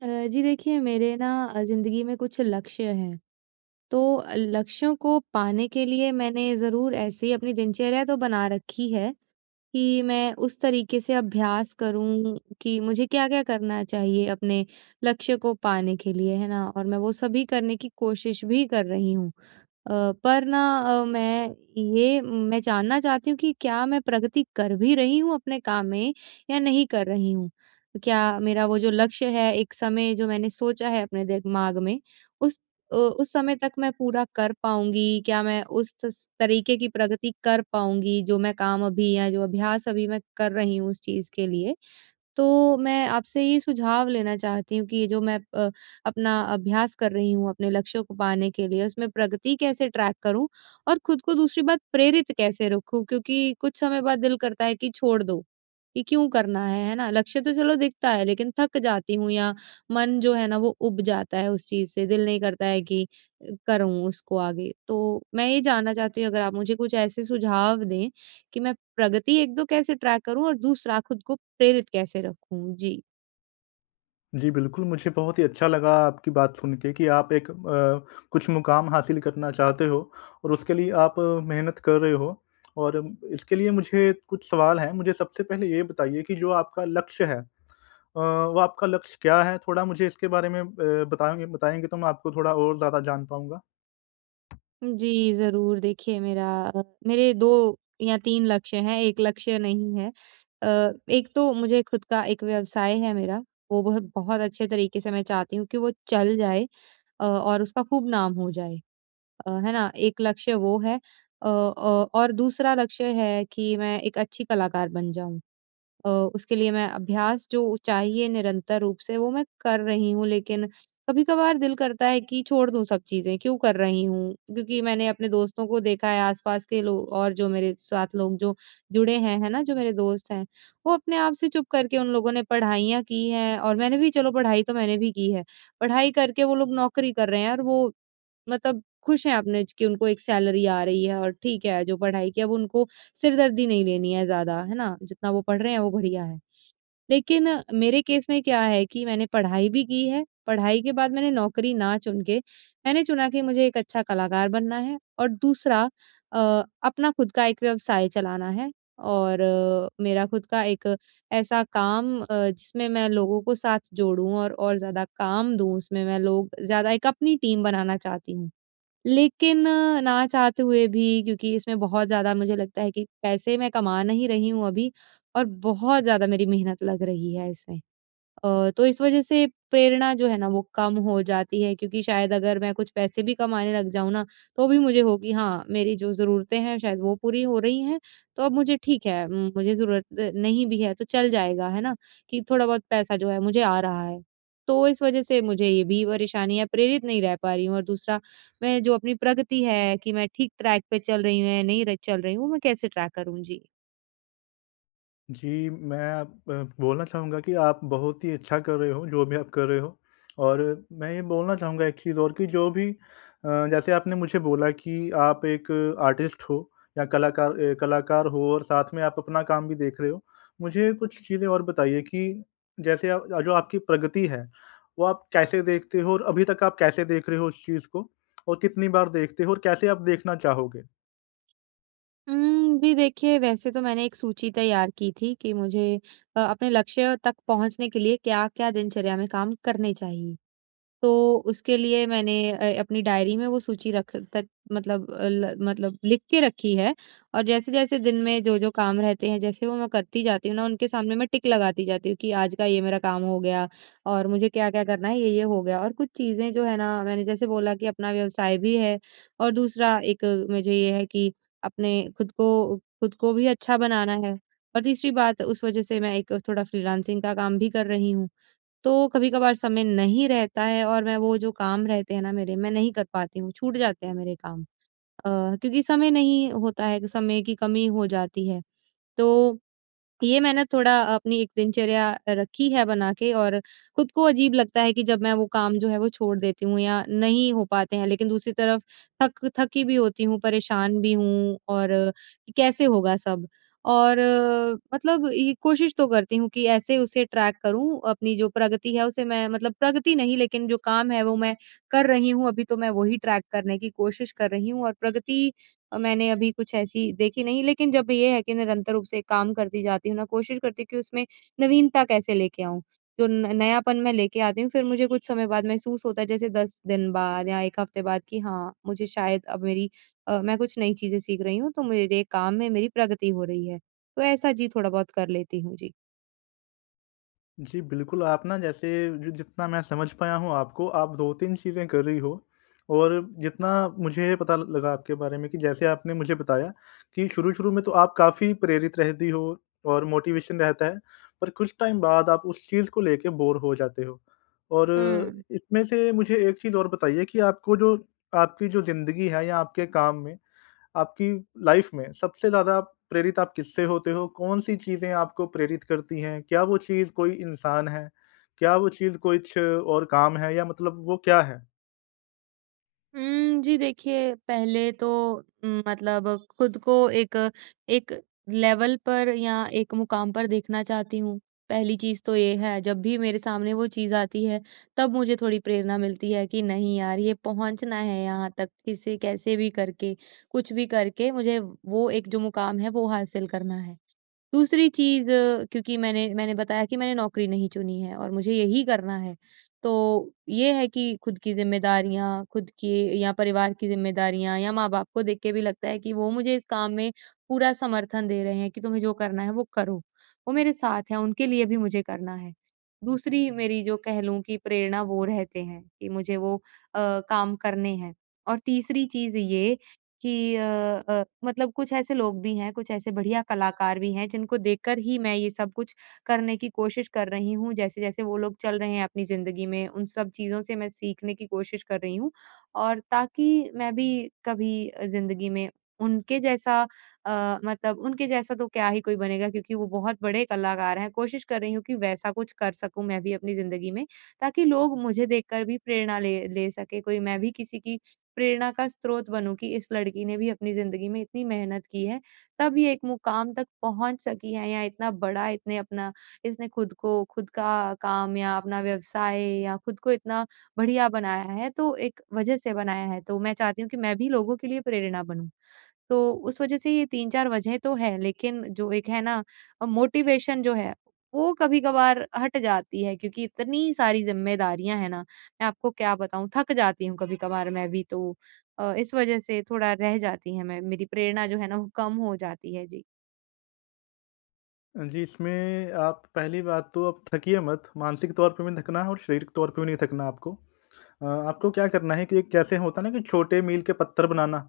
अ, जी। देखिए मेरे ना ज़िंदगी में कुछ लक्ष्य हैं। तो लक्ष्यों को पाने के लिए मैंने ज़रूर ऐसी ही अपनी दिनचर्या तो बना रखी है कि मैं उस तरीके से अभ्यास करूँ कि मुझे क्या-क्या करना चाहिए अपने लक्ष्य को पाने के लिए, है ना? और मैं वो सभी करने की कोशिश भी कर रही हूँ। अ, पर ना अ, मैं ये मैं जानना चाहती हूँ कि क्या मैं प्रगति कर भी रही हूँ अपने काम में या नहीं कर रही हूँ। क्या मेरा वो जो लक्ष्य है, एक समय जो मैंने सोचा है अपने दिमाग में उस अ, उस समय तक मैं पूरा कर पाऊँगी। क्या मैं उस स तरीके की प्रगति कर पाऊँगी जो मैं काम अभी या जो अभ्यास अभी मैं कर रही हूँ उस चीज़ के लिए, तो मैं आपसे ये सुझाव लेना चाहती हूँ कि जो मैं अ, अपना अभ्यास कर रही हूँ अपने लक्ष्यों को पाने के लिए उसमें प्रगति कैसे ट्रैक करूँ? और खुद को दूसरी बात प्रेरित कैसे रखूँ? क्योंकि कुछ समय बाद दिल करता है कि छोड़ दो कि क्यों करना है, है ना? लक्ष्य तो चलो दिखता है लेकिन थक जाती हूँ या मन जो है ना वो ऊब जाता है उस चीज से दिल नहीं करता है कि करूँ उसको आगे? तो मैं ये जानना चाहती हूँ अगर आप मुझे कुछ ऐसे सुझाव दें कि मैं प्रगति 1-2 कैसे ट्रैक करूँ और दूसरा खुद को प्रेरित कैसे रखूँ? जी। जी, बिल्कुल मुझे बहुत ही अच्छा लगा आपकी बात सुन के कि आप एक अ, कुछ मुक़ाम हासिल करना चाहते हो और उसके लिए आप मेहनत कर रहे हो और इसके लिए मुझे कुछ सवाल हैं। मुझे सबसे पहले ये बताइए कि जो आपका लक्ष्य है अ, वो आपका लक्ष्य क्या है थोड़ा मुझे इसके बारे में ए बताएँ बताएँगे तो मैं आपको थोड़ा और ज़्यादा जान पाऊँगा। जी, ज़रूर देखिए, मेरा मेरे 2 या 3 लक्ष्य हैं, एक लक्ष्य नहीं है। अ, एक तो मुझे खुद का एक व्यवसाय है मेरा वो बहुत-बहुत अच्छे तरीके से मैं चाहती हूँ कि वो चल जाए अ, और उसका खूब नाम हो जाए, अ, है ना? एक लक्ष्य वो है। अ अ, और दूसरा लक्ष्य है कि मैं एक अच्छी कलाकार बन जाऊँ औ उसके लिए मैं अभ्यास जो चाहिए निरंतर रूप से वो मैं कर रही हूँ। लेकिन कभी-कभार दिल करता है कि छोड़ दूँ सब चीज़ें क्यों कर रही हूँ। क्योंकि मैंने अपने दोस्तों को देखा है आस-पास के लोग और जो मेरे साथ लोग जो जुड़े हैं है ना जो मेरे दोस्त हैं। वो अपने आप से चुप करके उन लोगों ने पढ़ाइयाँ की हैं और मैंने भी चलो पढ़ाई तो मैंने भी की है। पढ़ाई करके वो लोग नौकरी कर रहे हैं और वो मतलब खुश हैं अपने कि उनको एक सैलरी आ रही है और ठीक है, जो पढ़ाई की है वो उनको सिर दर्दी नहीं लेनी है ज़्यादा है ना जितना वो पढ़ रहे हैं, वो बढ़िया है। लेकिन मेरे केस में क्या है कि मैंने पढ़ाई भी की है, पढ़ाई के बाद मैंने नौकरी ना चुन के मैंने चुना कि मुझे एक अच्छा कलाकार बनना है। और दूसरा अ, अपना खुद का एक व्यवसाय चलाना है और मेरा खुद का एक ऐसा काम अ, जिसमें मैं लोगों को साथ जोड़ूँ और-और ज़्यादा काम दूँ। उसमें मैं लोग ज़्यादा एक अपनी टीम बनाना चाहती हूँ, लेकिन ना चाहते हुए भी क्योंकि इसमें बहुत ज़्यादा मुझे लगता है कि पैसे मैं कमा नहीं रही हूँ अभी और बहुत ज़्यादा मेरी मेहनत लग रही है इसमें अ, तो इस वज़ह से प्रेरणा जो है ना वो कम हो जाती है। क्योंकि शायद अगर मैं कुछ पैसे भी कमाने लग जाऊँ ना तो भी मुझे हो कि हाँ, मेरी जो ज़रूरतें हैं शायद वो पूरी हो रही हैं। तो अब मुझे ठीक है मुझे ज़रूरत नहीं भी है तो चल जाएगा है ना, कि थोड़ा बहुत पैसा जो है मुझे आ रहा है तो इस वज़ह से मुझे ये भी परेशानियाँ प्रेरित नहीं रह पा रही हूँ। और दूसरा मैं जो अपनी प्रगति है कि मैं ठीक ट्रैक पे चल रही हूँ या नहीं र चल रही हूँ मैं कैसे ट्रैक करूँ? जी। जी, मैं अब ब बोलना चाहूँगा कि आप बहुत ही अच्छा कर रहे हो जो भी आप कर रहे हो और मैं ये बोलना चाहूँगा एक चीज़ और की जो भी अ, जैसे आपने मुझे बोला कि आप एक आर्टिस्ट हो या कलाकार ए कलाकार हो और साथ में आप अपना काम भी देख रहे हो, मुझे कुछ चीज़ें और बताइए कि जैसे आप जो आपकी प्रगति है वो आप कैसे देखते हो और अभी तक आप कैसे देख रहे हो उस चीज़ को? और कितनी बार देखते हो? और कैसे आप देखना चाहोगे? हुँ। जी देखिए, वैसे तो मैंने एक सूची तैयार की थी कि मुझे अ, अपने लक्ष्य तक पहुँचने के लिए क्या-क्या दिनचर्या में काम करने चाहिए। तो उसके लिए मैंने अ, अपनी डायरी में वो सूची रख तक मतलब ल मतलब लिख के रखी है और जैसे-जैसे दिन में जो-जो काम रहते हैं जैसे वो मैं करती जाती हूँ ना, उनके सामने मैं टिक लगाती जाती हूँ कि आज का ये मेरा काम हो गया और मुझे क्या-क्या करना है। ये-ये हो गया और कुछ चीज़ें जो है ना मैंने जैसे बोला कि अपना व्यवसाय भी है और दूसरा एक मुझे ये है कि अपने खुद को खुद को भी अच्छा बनाना है और तीसरी बात उस वज़ह से मैं एक थोड़ा फ़्रीलेंसिंग का काम भी कर रही हूँ, तो कभी-कभार समय नहीं रहता है और मैं वो जो काम रहते हैं ना मेरे मैं नहीं कर पाती हूँ, छूट जाते हैं मेरे काम। अ, क्योंकि समय नहीं होता है कि समय की कमी हो जाती है तो ये मैंने थोड़ा अपनी एक दिनचर्या रखी है बना के और खुद को अजीब लगता है कि जब मैं वो काम जो है वो छोड़ देती हूँ या नहीं हो पाते हैं। लेकिन दूसरी तरफ थक थकी भी होती हूँ, परेशान भी हूँ और कैसे होगा सब और मतलब ये कोशिश तो करती हूँ कि, ऐसे उसे ट्रैक करूँ अपनी जो प्रगति है उसे मैं मतलब प्रगति नहीं लेकिन जो काम है वो मैं कर रही हूँ, अभी तो मैं वही ट्रैक करने की कोशिश कर रही हूँ, और प्रगति मैंने अभी कुछ ऐसी देखी नहीं लेकिन जब ये है कि, निरंतर रूप से काम करती जाती हूँ ना कोशिश करती हूँ कि उसमें नवीनता कैसे लेके आऊँ तो न नयापन मैं लेके आती हूँ फिर मुझे कुछ समय बाद महसूस होता है जैसे 10 दिन बाद या एक हफ़्ते बाद कि हाँ, मुझे शायद अब मेरी अ, मैं कुछ नई चीजें सीख रही हूँ तो मेरे काम में मेरी प्रगति हो रही है तो ऐसा जी थोड़ा बहुत कर लेती हूँ। जी। जी, बिल्कुल आप ना जैसे ज जितना मैं समझ पाया हूँ आपको आप दो-तीन चीजें कर रही हो। और जितना मुझे पता ल लगा आपके बारे में कि जैसे आपने मुझे बताया कि शुरू-शुरू में तो आप काफ़ी प्रेरित रहती हो और मोटिवेशन रहता है पर कुछ टाइम बाद आप उस चीज को लेके बोरे हो जाते हो और हुँ। इसमें से मुझे एक चीज़ और बताइए कि आपको जो आपकी जो जिंदगी है या आपके काम में। आपकी लाइफ़ में सबसे ज़्यादा प्रेरित आप किससे होते हो? कौन-सी चीज़ें आपको प्रेरित करती है? क्या वो चीज़ कोई इंसान है? क्या वो चीज़ कुछ और काम है या मतलब वो क्या है? हुँ, जी देखिए, पहले तो मतलब खुद को एक एक लेवल पर या एक मुक़ाम पर देखना चाहती हूँ पहली चीज़ तो ये है। जब भी मेरे सामने वो चीज़ आती है, तब मुझे थोड़ी प्रेरणा मिलती है कि नहीं यार ये पहुँचना है यहाँ तक, किसे कैसे भी करके, कुछ भी करके मुझे वो एक जो मुक़ाम है वो हासिल करना है। दूसरी चीज़ क्योंकि मैंने मैंने बताया कि मैंने नौकरी नहीं चुनी है और मुझे यही करना है तो ये है कि खुद की ज़िम्मेदारियाँ, खुद की या परिवार की जिम्मेदारियाँ या माँ बाप को देख के भी लगता है कि वो मुझे इस काम में पूरा समर्थन दे रहे हैं कि, तुम्हें जो करना है वो करो। वो मेरे साथ हैं, उनके लिए भी मुझे करना है, दूसरी मेरी जो कह लूँ की प्रेरणा वो रहते हैं कि मुझे वो अ, काम करने हैं। और तीसरी चीज़ ये कि अ अ, मतलब कुछ ऐसे लोग भी हैं, कुछ ऐसे बढ़िया कलाकार भी हैं जिनको देखकर ही मैं ये सब कुछ करने की कोशिश कर रही हूँ। जैसे-जैसे वो लोग चल रहे हैं अपनी ज़िंदगी में, उन सब चीज़ों से मैं सीखने की कोशिश कर रही हूँ। और ताकि मैं भी कभी अ, ज़िंदगी में उनके जैसा अ, मतलब उनके जैसा तो क्या ही कोई बनेगा क्योंकि वो बहुत बड़े कलाकार हैं। कोशिश कर रही हूँ कि वैसा कुछ कर सकूँ मैं भी अपनी ज़िंदगी में ताकि लोग मुझे देखकर भी प्रेरणा ले ले सके कोई मैं भी किसी की प्रेरणा का स्रोत बनूँ कि इस लड़की ने भी अपनी ज़िंदगी में इतनी मेहनत की है। तब ये एक मुक़ाम तक पहुँच सकी है या इतना बड़ा इसने अपना इसने खुद को खुद का काम या अपना व्यवसाय या खुद को इतना बढ़िया बनाया है। तो एक वजह से बनाया है तो मैं चाहती हूँ कि मैं भी लोगों के लिए प्रेरणा बनूँ। तो उस वजह से ये 3-4 वज़ह तो है, लेकिन जो एक है ना, मोटिवेशन जो है वो कभी-कभार हट जाती है। क्योंकि इतनी सारी जिम्मेदारियाँ हैं ना, मैं आपको क्या बताऊँ थक जाती हूँ कभी-कभार मैं भी तो अ, इस वज़ह से थोड़ा रह जाती है, मैं मेरी प्रेरणा जो है ना वो कम हो जाती है। जी। जी, इसमें आप पहली बात तो आप थकिए मत मानसिक तौर पे भी नहीं थकना है और शारीरिक तौर पे भी नहीं थकना आपको। अ, आपको क्या करना है कि एक जैसे होता है ना कि छोटे मील के पत्थर बनाना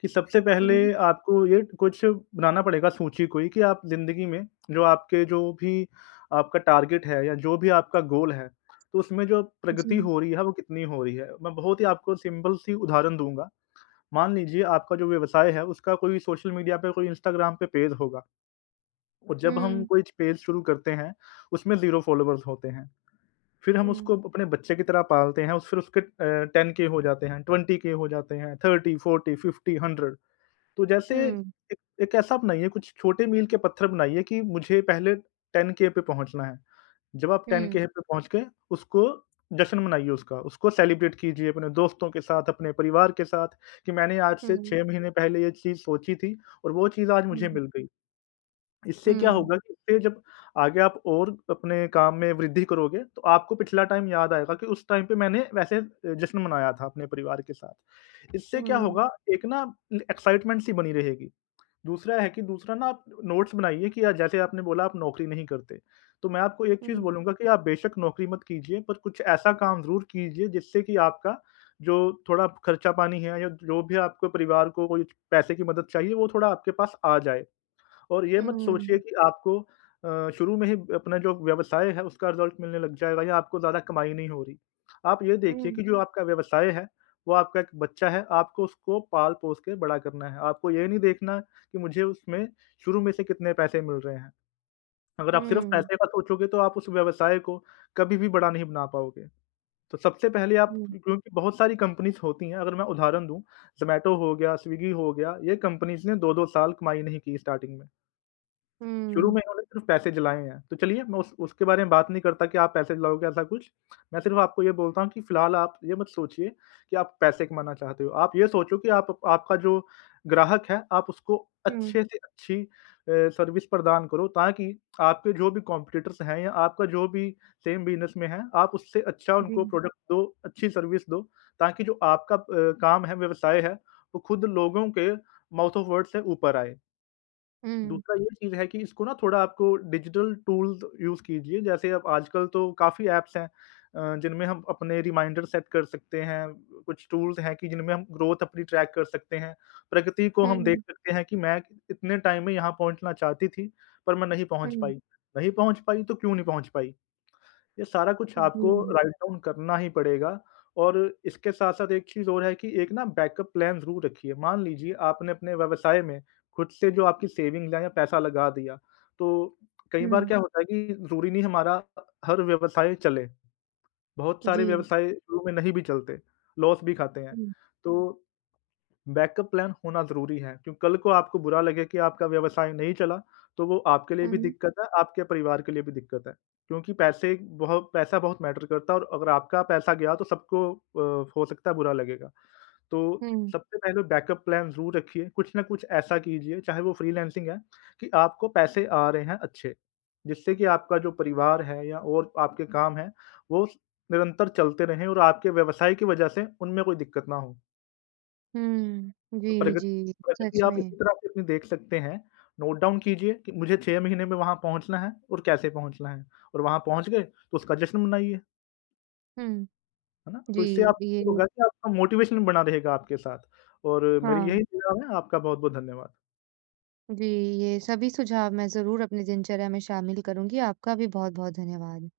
कि सबसे हुँ। पहले आपको ये कुछ बनाना पड़ेगा सूची कोई कि आप ज़िन्दगी में जो आपके जो भी आपका टारगेट है या जो भी आपका गोल है, तो उसमें जो प्रगति जी। हो रही है वो कितनी हो रही है। मैं बहुत ही आपको सिंपल सी उदाहरण दूँगा। मान लीजिए आपका जो व्यवसाय है उसका कोई सोशल मीडिया पे कोई इंस्टाग्राम पे पेज होगा। और जब हम हुँ। कोई च पेज शुरू करते हैं, उसमें ज़ीरो फॉलोवर्स होते हैं, फिर हम हुँ। उसको अपने बच्चे की तरह पालते हैं फिर उसके अ, 10 के हो जाते हैं, 20 के हो जाते हैं, 30-40-50-100 तो जैसे हुँ। एक ऐसा बनाइए कुछ छोटे मील के पत्थर बनाइए कि मुझे पहले 10 के के पे पहुँचना है। जब आप 10 हुँ। के पे पहुँच गए उसको जश्न मनाइए उसका, उसको सेलिब्रेट कीजिए अपने दोस्तों के साथ, अपने परिवार के साथ कि मैंने आज से हुँ। 6 महीने पहले ये चीज़ सोची थी और वो चीज़ आज मुझे हुँ। मिल गई। इससे क्या हुँ। होगा कि जब आगे आप और अपने काम में वृद्धि करोगे तो आपको पिछला टाइम याद आएगा कि उस टाइम पे मैंने वैसे जश्न मनाया था अपने परिवार के साथ। इससे क्या हुँ। होगा एक ना एक्साइटमेंट सी बनी रहेगी। दूसरा है कि दूसरा ना आप नोट्स बनाइए की जैसे आपने बोला आप नौकरी नहीं करते। तो मैं आपको एक चीज़ हुँ। बोलूँगा कि आप बेशक नौकरी मत कीजिए पर कुछ ऐसा काम ज़रूर कीजिए जिससे की आपका जो थोड़ा खर्चा पानी है या जो भी है आपके परिवार को कोई पैसे की मदद चाहिए वो थोड़ा आपके पास आ जाए। और ये मत सोचिए हुँ। कि आपको अ, शुरू में ही अपना जो व्यवसाय है उसका रिजल्ट मिलने लग जाएगा या आपको ज़्यादा कमाई नहीं हो रही। आप ये देखिए हुँ। कि जो आपका व्यवसाय है वो आपका एक बच्चा है आपको उसको पाल-पोस के बड़ा करना है आपको ये नहीं देखना कि मुझे उसमें शुरू में से कितने पैसे मिल रहे हैं। अगर आप सिर्फ हुँ। पैसे का सोचोगे तो आप उस व्यवसाय को कभी भी बड़ा नहीं बना पाओगे। तो सबसे पहले आप हुँ। क्योंकि बहुत सारी कंपनीज़ होती हैं अगर मैं उदाहरण दूँ ज़ोमैटो हो गया, स्विग्गी हो गया, ये कंपनीज़ ने 2-2 साल कमाई नहीं की स्टार्टिंग में। शुरू हुँ। में उन्होंने सिर्फ पैसे जलाए हैं। तो चलिए मैं उस उसके बारे में बात नहीं करता कि आप पैसे जलाओगे ऐसा कुछ मैं सिर्फ़ आपको ये बोलता हूँ कि फिलहाल आप ये मत सोचिए कि आप पैसे कमाना चाहते हो। आप ये सोचो कि आप आपका जो ग्राहक है आप उसको हुँ। अच्छे से अच्छी अ, सर्विस प्रदान करो ताकि आपके जो भी कॉम्पिटिटर्स हैं या आपका जो भी सेम बिजनेस में है आप उससे अच्छा उनको जी। प्रोडक्ट दो, अच्छी सर्विस दो ताकि जो आपका प काम है, व्यवसाय है वो खुद लोगों के माउथ ऑफ वर्ड्स से ऊपर आए। हुँ। दूसरा ये चीज़ है कि इसको ना थोड़ा आपको डिजिटल टूल्स यूज़ कीजिए जैसे अब आजकल तो काफ़ी ऐप्स हैं अ, जिनमें हम अपने रिमाइंडर सेट कर सकते हैं ब कुछ टूल्स हैं, जिनमें हम ग्रोथ अपनी ट्रैक कर सकते हैं। प्रगति को हुँ, हम देख हुँ। सकते हैं कि मैं इ इतने टाइम में यहाँ पहुँचना चाहती थी पर मैं नहीं पहुँच हुँ। पाई, नहीं पहुँच पाई तो क्यों नहीं पहुँच पाई? ये सारा कुछ आपको जी। राइट डाउन करना ही पड़ेगा और इसके साथ-साथ एक चीज़ और है कि एक ना बैकअप प्लान ज़रूर रखिए। मान लीजिए आपने अपने व्यवसाय में खुद से जो आपकी सेविंग है या पैसा लगा दिया, तो कई बार हुँ। क्या होता है कि ज़रूरी नहीं हमारा हर व्यवसाय चले। बहुत सारे जी। व्यवसाय शुरू में नहीं भी चलते लॉस भी खाते हैं। हुँ। तो बैकअप प्लान होना ज़रूरी है, क्योंकि कल को आपको बुरा लगे कि आपका व्यवसाय नहीं चला तो वो आपके लिए भी हुँ। दिक्कत है, आपके परिवार के लिए भी दिक्कत है क्योंकि पैसे बहुत पैसा बहुत मैटर करता है और अगर आपका पैसा गया तो सबको अ, हो सकता है बुरा लगेगा। तो हुँ। सबसे पहले बैकअप प्लान ज़रूर रखिए कुछ ना कुछ ऐसा कीजिए चाहे वो फ्रीलांसिंग है कि आपको पैसे आ रहे हैं अच्छे, जिससे की आपका जो परिवार है या और आपके काम हैं वो उस निरंतर चलते रहें और आपके व्यवसाय की वजह से उनमें कोई दिक्कत ना हो। हम्म। जी, प्रगति, जी प्रगति सच आप इसी में। तरह से देख सकते हैं। नोट डाउन कीजिए कि मुझे 6 महीने में वहाँ पहुँचना है और कैसे पहुँचना है और वहाँ पहुँच गए तो उसका जश्न मनाइए। हुँ। है ना? तो इससे जी, आपको ये होगा कि आपका मोटिवेशन बना रहेगा आपके साथ और मेरी यही हाँ। दुआ है। आपका बहुत-बहुत धन्यवाद। जी, ये सभी सुझाव मैं ज़रूर अपनी दिनचर्या में शामिल करूँगी। आपका भी बहुत-बहुत धन्यवाद।